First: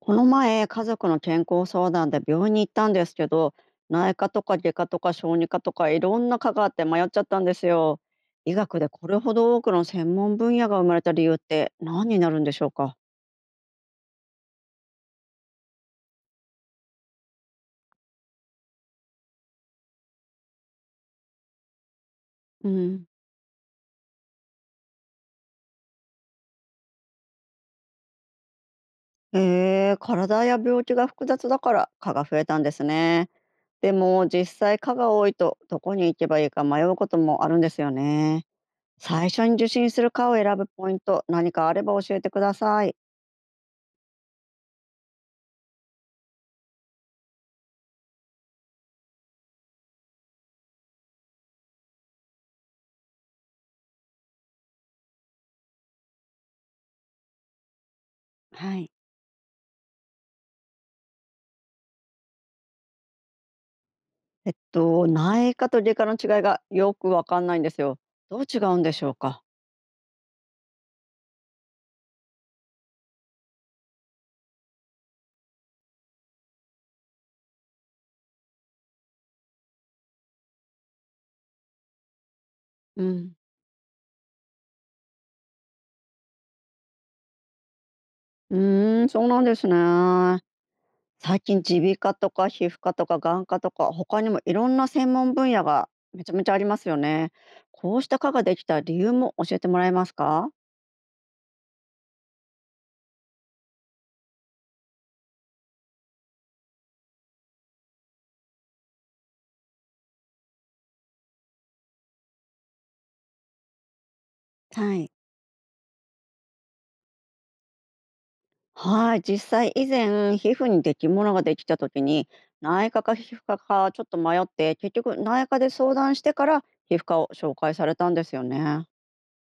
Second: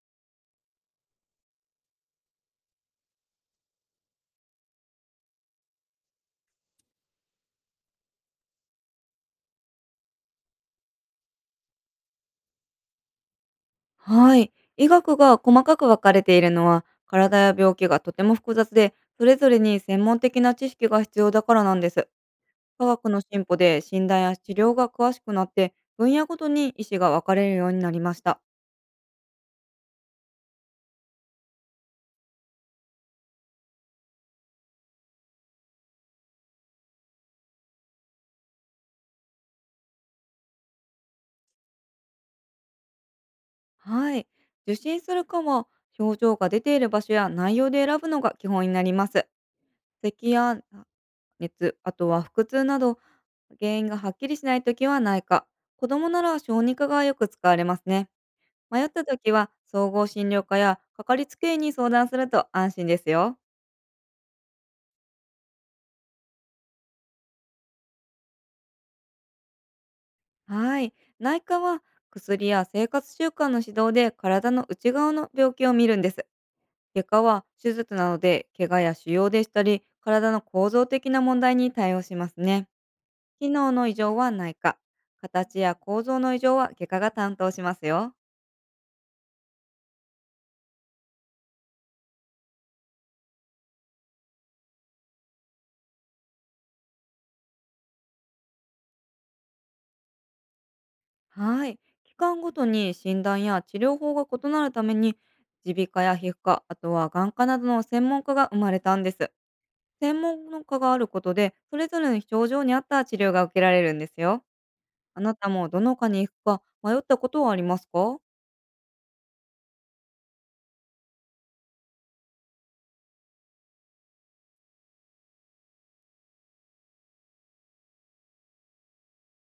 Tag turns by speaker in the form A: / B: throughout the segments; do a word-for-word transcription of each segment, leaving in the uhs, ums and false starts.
A: この前、家族の健康相談で病院に行ったんですけど、内科とか外科とか小児科とかいろんな科があって迷っちゃったんですよ。医学でこれほど多くの専門分野が生まれた理由って何になるんでしょうか。
B: はい。医学が細かく分かれているのは、体や病気がとても複雑で、それぞれに専門的な知識が必要だからなんです。
A: う
B: 科
A: ん、
B: 学の進歩で診断や治療が詳しくなって、分野ごとに医師が分かれるようになりました。
A: へえ、体や病気が複雑だから科が増えたんですね。でも実際科が多いとどこに行けばいいか迷うこともあるんですよね。最初に受診する科を選ぶポイント、何かあれば教えてください。
B: はい。受診する科は、症状が出ている場所や内容で選ぶのが基本になります。咳やあ熱、あとは腹痛など、原因がはっきりしないときはないか。子供なら小児科がよく使われますね。
A: は
B: 迷っ
A: い。
B: た時は総合診療科やかかりつけ医に相談すると安心ですよ。
A: えっと、内科と外科の違いがよくわかんないんですよ。どう違うんでしょうか？
B: はい。内科は薬や生活習慣の指導で体の内側の病気を見るんです。外科は手術なので怪我や腫瘍でしたり体の構造的な問題に対応しますね。
A: うん。
B: 機能の異常は内科。形や構造の異常は外科が担当しますよ。
A: うーん、そうなんですね。最近耳鼻科とか皮膚科とか眼科とか、他にもいろんな専門分野がめちゃめちゃありますよね。こうした科ができた理由も教えてもらえますか？
B: はい。期間ごとに診断や治療法が異なるために、耳鼻科や皮膚科、あとは眼科などの専門家が生まれたんです。専門家があることで、それぞれの症状に合った治療が受けられるんですよ。
A: はい。
B: あなたもどの科に行くか迷ったことはありますか？
A: はい、実際以前皮膚にできものができた時に内科か皮膚科かちょっと迷って結局内科で相談してから皮膚科を紹介されたんですよね。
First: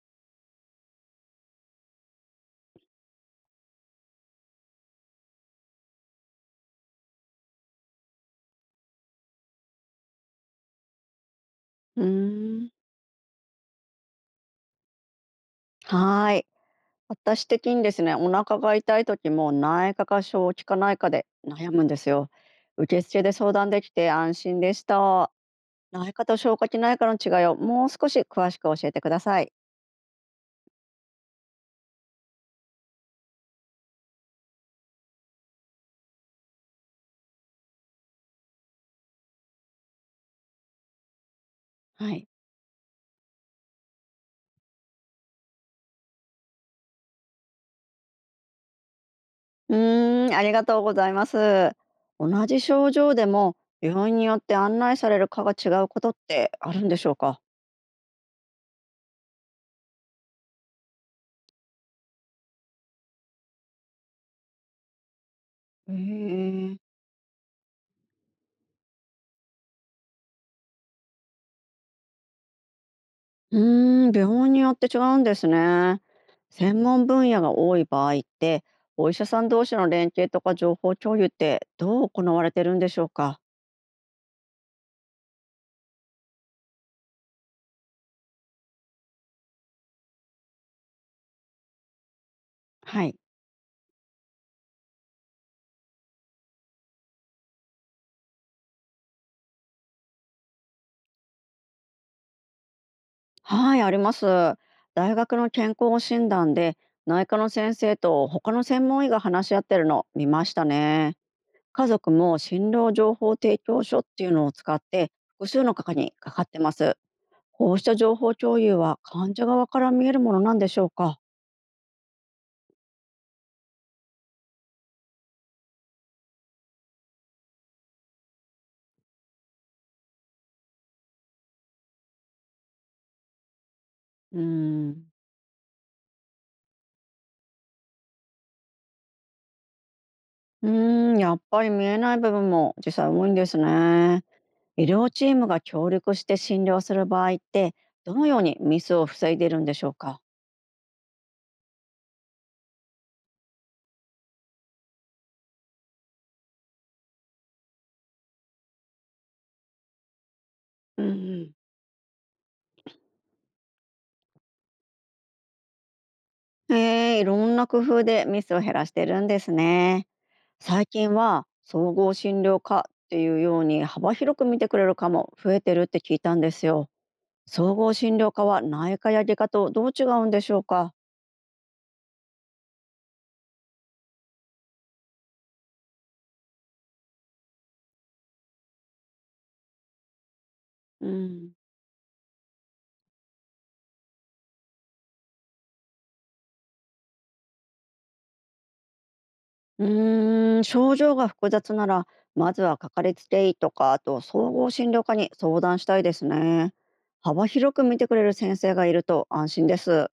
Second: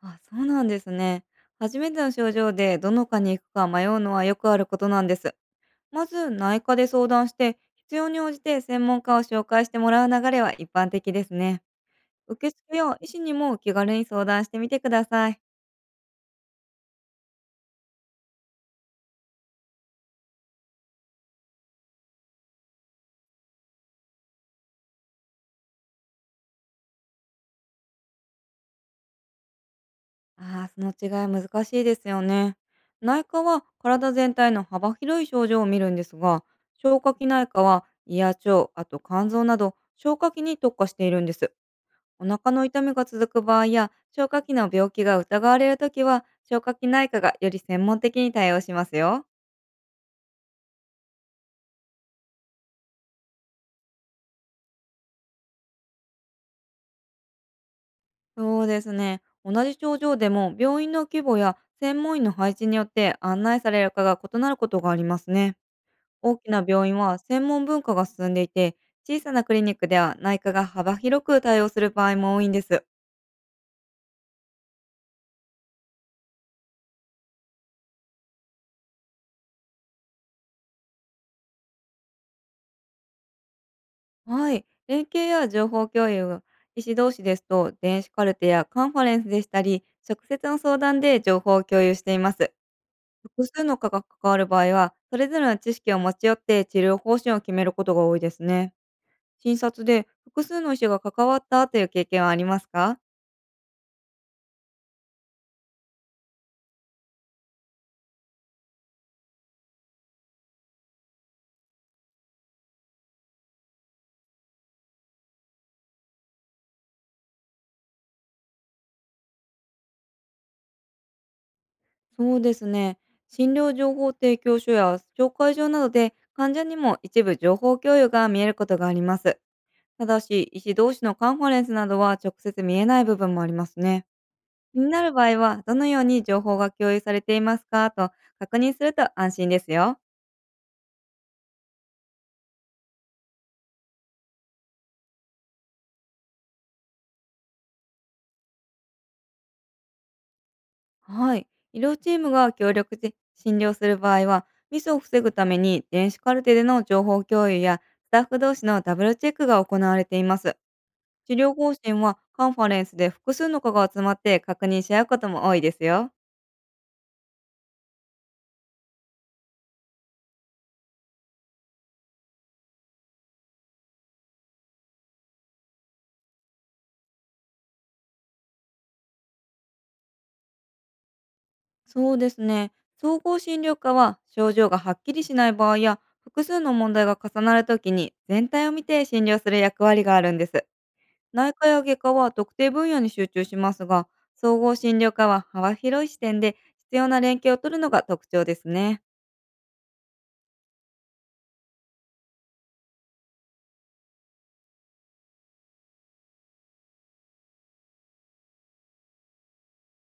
B: あ、そうなんですね。初めての症状でどの科に行くか迷うのはよくあることなんです。まず内科で相談して、必要に応じて専門家を紹介してもらう流れは一般的ですね。
A: うー
B: 受
A: ん。
B: 付や医師にも気軽に相談してみてください。
A: はーい。私的にですね、お腹が痛い時も内科か小児科内科で悩むんですよ。受付で相談できて安心でした。内科と消化器内科の違いをもう少し詳しく教えてください。
B: ああ、その違い難しいですよね。内科は体全体の幅広い症状を見るんですが、消化器内科は胃や腸、あと肝臓など消化器に特化しているんです。
A: は
B: お
A: い。
B: 腹の痛みが続く場合や消化器の病気が疑われるときは消化器内科がより専門的に対応しますよ。
A: うーん、ありがとうございます。同じ症状でも病院によって案内される科が違うことってあるんでしょうか。
B: そうですね。同じ症状でも病院の規模や専門医の配置によって案内されるかが異なることがありますね。大きな
A: え
B: 病
A: え。
B: 院は専門文化が進んでいて、小さなクリニックでは内科が幅広く対応する場合も多いんです。
A: うーん、病院によって違うんですね。専門分野が多い場合って、お医者さん同士の連携とか情報共有ってどう行われてるんでしょうか。
B: はい。連携や情報共有は医師同士ですと、電子カルテやカンファレンスでしたり、直接の相談で情報を共有しています。
A: はい。
B: 複数の科が関わる場合は、それぞれの知識を持ち寄って治療方針を決めることが多いですね。診察で複数の医師が関わったという経験はありますか？
A: はい、あります。大学の健康診断で内科の先生と他の専門医が話し合ってるの見ましたね。家族も診療情報提供書っていうのを使って複数の科にかかってます。こうした情報共有は患者側から見えるものなんでしょうか。
B: そうですね。診療情報提供書や紹介状などで患者にも一部情報共有が見えることがあります。ただし、医師同士のカンファレンスなどは直接見えない部分もありますね。
A: うー
B: 気にな
A: ん。
B: る場合は、どのように情報が共有されていますかと確認すると安心ですよ。
A: うーん、やっぱり見えない部分も実際多いんですね。医療チームが協力して診療する場合って、どのようにミスを防いでいるんでしょうか。
B: はい。医療チームが協力して診療する場合は、ミスを防ぐために電子カルテでの情報共有やスタッフ同士のダブルチェックが行われています。
A: う
B: 治療
A: ん、
B: 方針はカンファレンスで複数の科が集まって確認し合うことも多いですよ。
A: うん、へえ、いろんな工夫でミスを減らしてるんですね。最近は総合診療科っていうように幅広く見てくれる科も増えてるって聞いたんですよ。総合診療科は内科や外科とどう違うんでしょうか。
B: そうですね。総合診療科は症状がはっきりしない場合や複数の問題が重なるときに全体を見て診療する役割があるんです。
A: う
B: 内
A: ん。
B: 科や外科は特定分野に集中しますが、総合診療科は幅広い視点で必要な連携を取るのが特徴ですね。
A: うーん、症状が複雑なら、まずはかかりつけ医とか、あと総合診療科に相談したいですね。幅広く見てくれる先生がいると安心です。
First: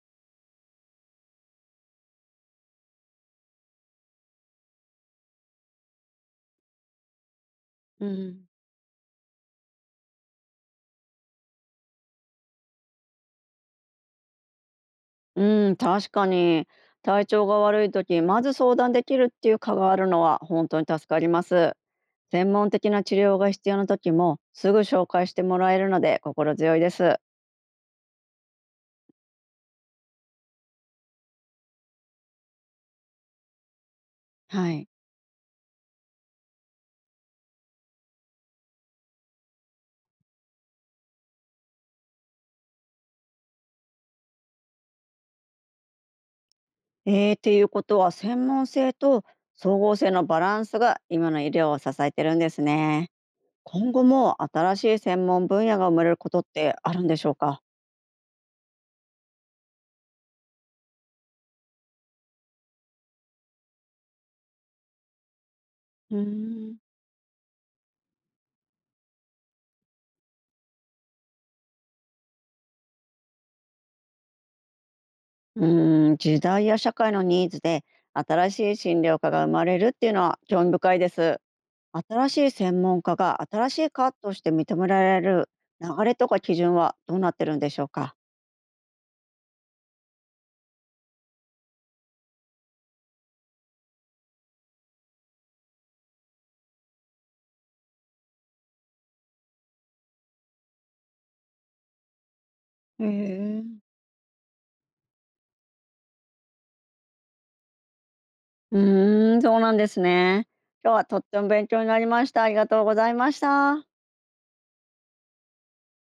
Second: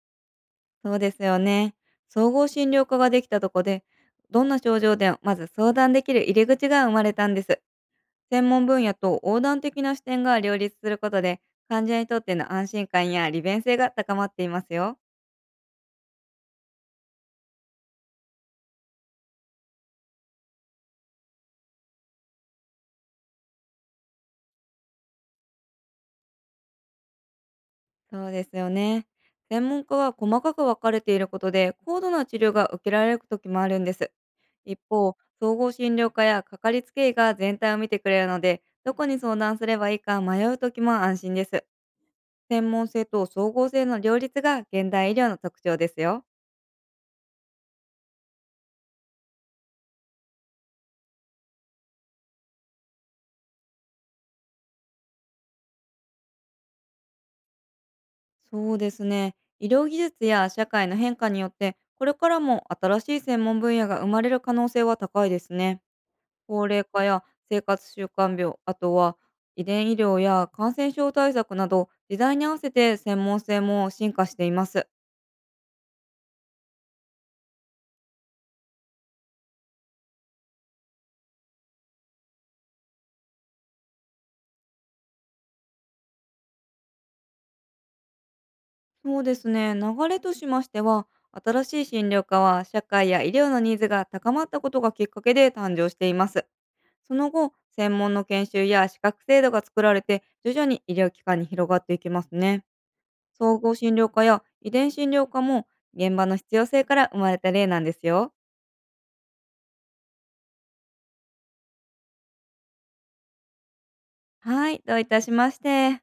B: そうですよね。総合診療科ができたとこで、どんな症状でもまず相談できる入り口が生まれたんです。
A: うん、
B: 専門分野と横断的な視点が両立することで患者にとっての安心感や利便性が高まっていますよ。
A: うん、確かに体調が悪い時、まず相談できるっていう科があるのは本当に助かります。専門的な治療が必要な時もすぐ紹介してもらえるので心強いです。
B: そうですよね。専門家は細かく分かれていることで高度な治療が受けられる時もあるんです。
A: は
B: 一
A: い。
B: 方、総合診療科やかかりつけ医が全体を見てくれるので、どこに相談すればいいか迷う時も安心です。専門性と総合性の両立が現代医療の特徴ですよ。
A: えー、っていうことは専門性と総合性のバランスが今の医療を支えてるんですね。今後も新しい専門分野が生まれることってあるんでしょうか。
B: そうですね。医療技術や社会の変化によって、これからも新しい専門分野が生まれる可能性は高いですね。
A: うー
B: 高
A: ん。
B: 齢化や生活習慣病、あとは遺伝医療や感染症対策など、時代に合わせて専門性も進化しています。
A: うーん、時代や社会のニーズで新しい診療科が生まれるっていうのは興味深いです。新しい専門家が新しい科として認められる流れとか基準はどうなってるんでしょうか。
B: そうですね。流れとしましては、新しい診療科は社会や医療のニーズが高まったことがきっかけで誕生しています。その後、専門の研修や資格制度が作られて、徐々に医療機関に広がっていきますね。
A: へ
B: 総
A: え。
B: 合診療科や遺伝診療科も現場の必要性から生まれた例なんですよ。
A: うーん、そうなんですね。今日はとっても勉強になりました。ありがとうございました。
B: はい、どういたしまして。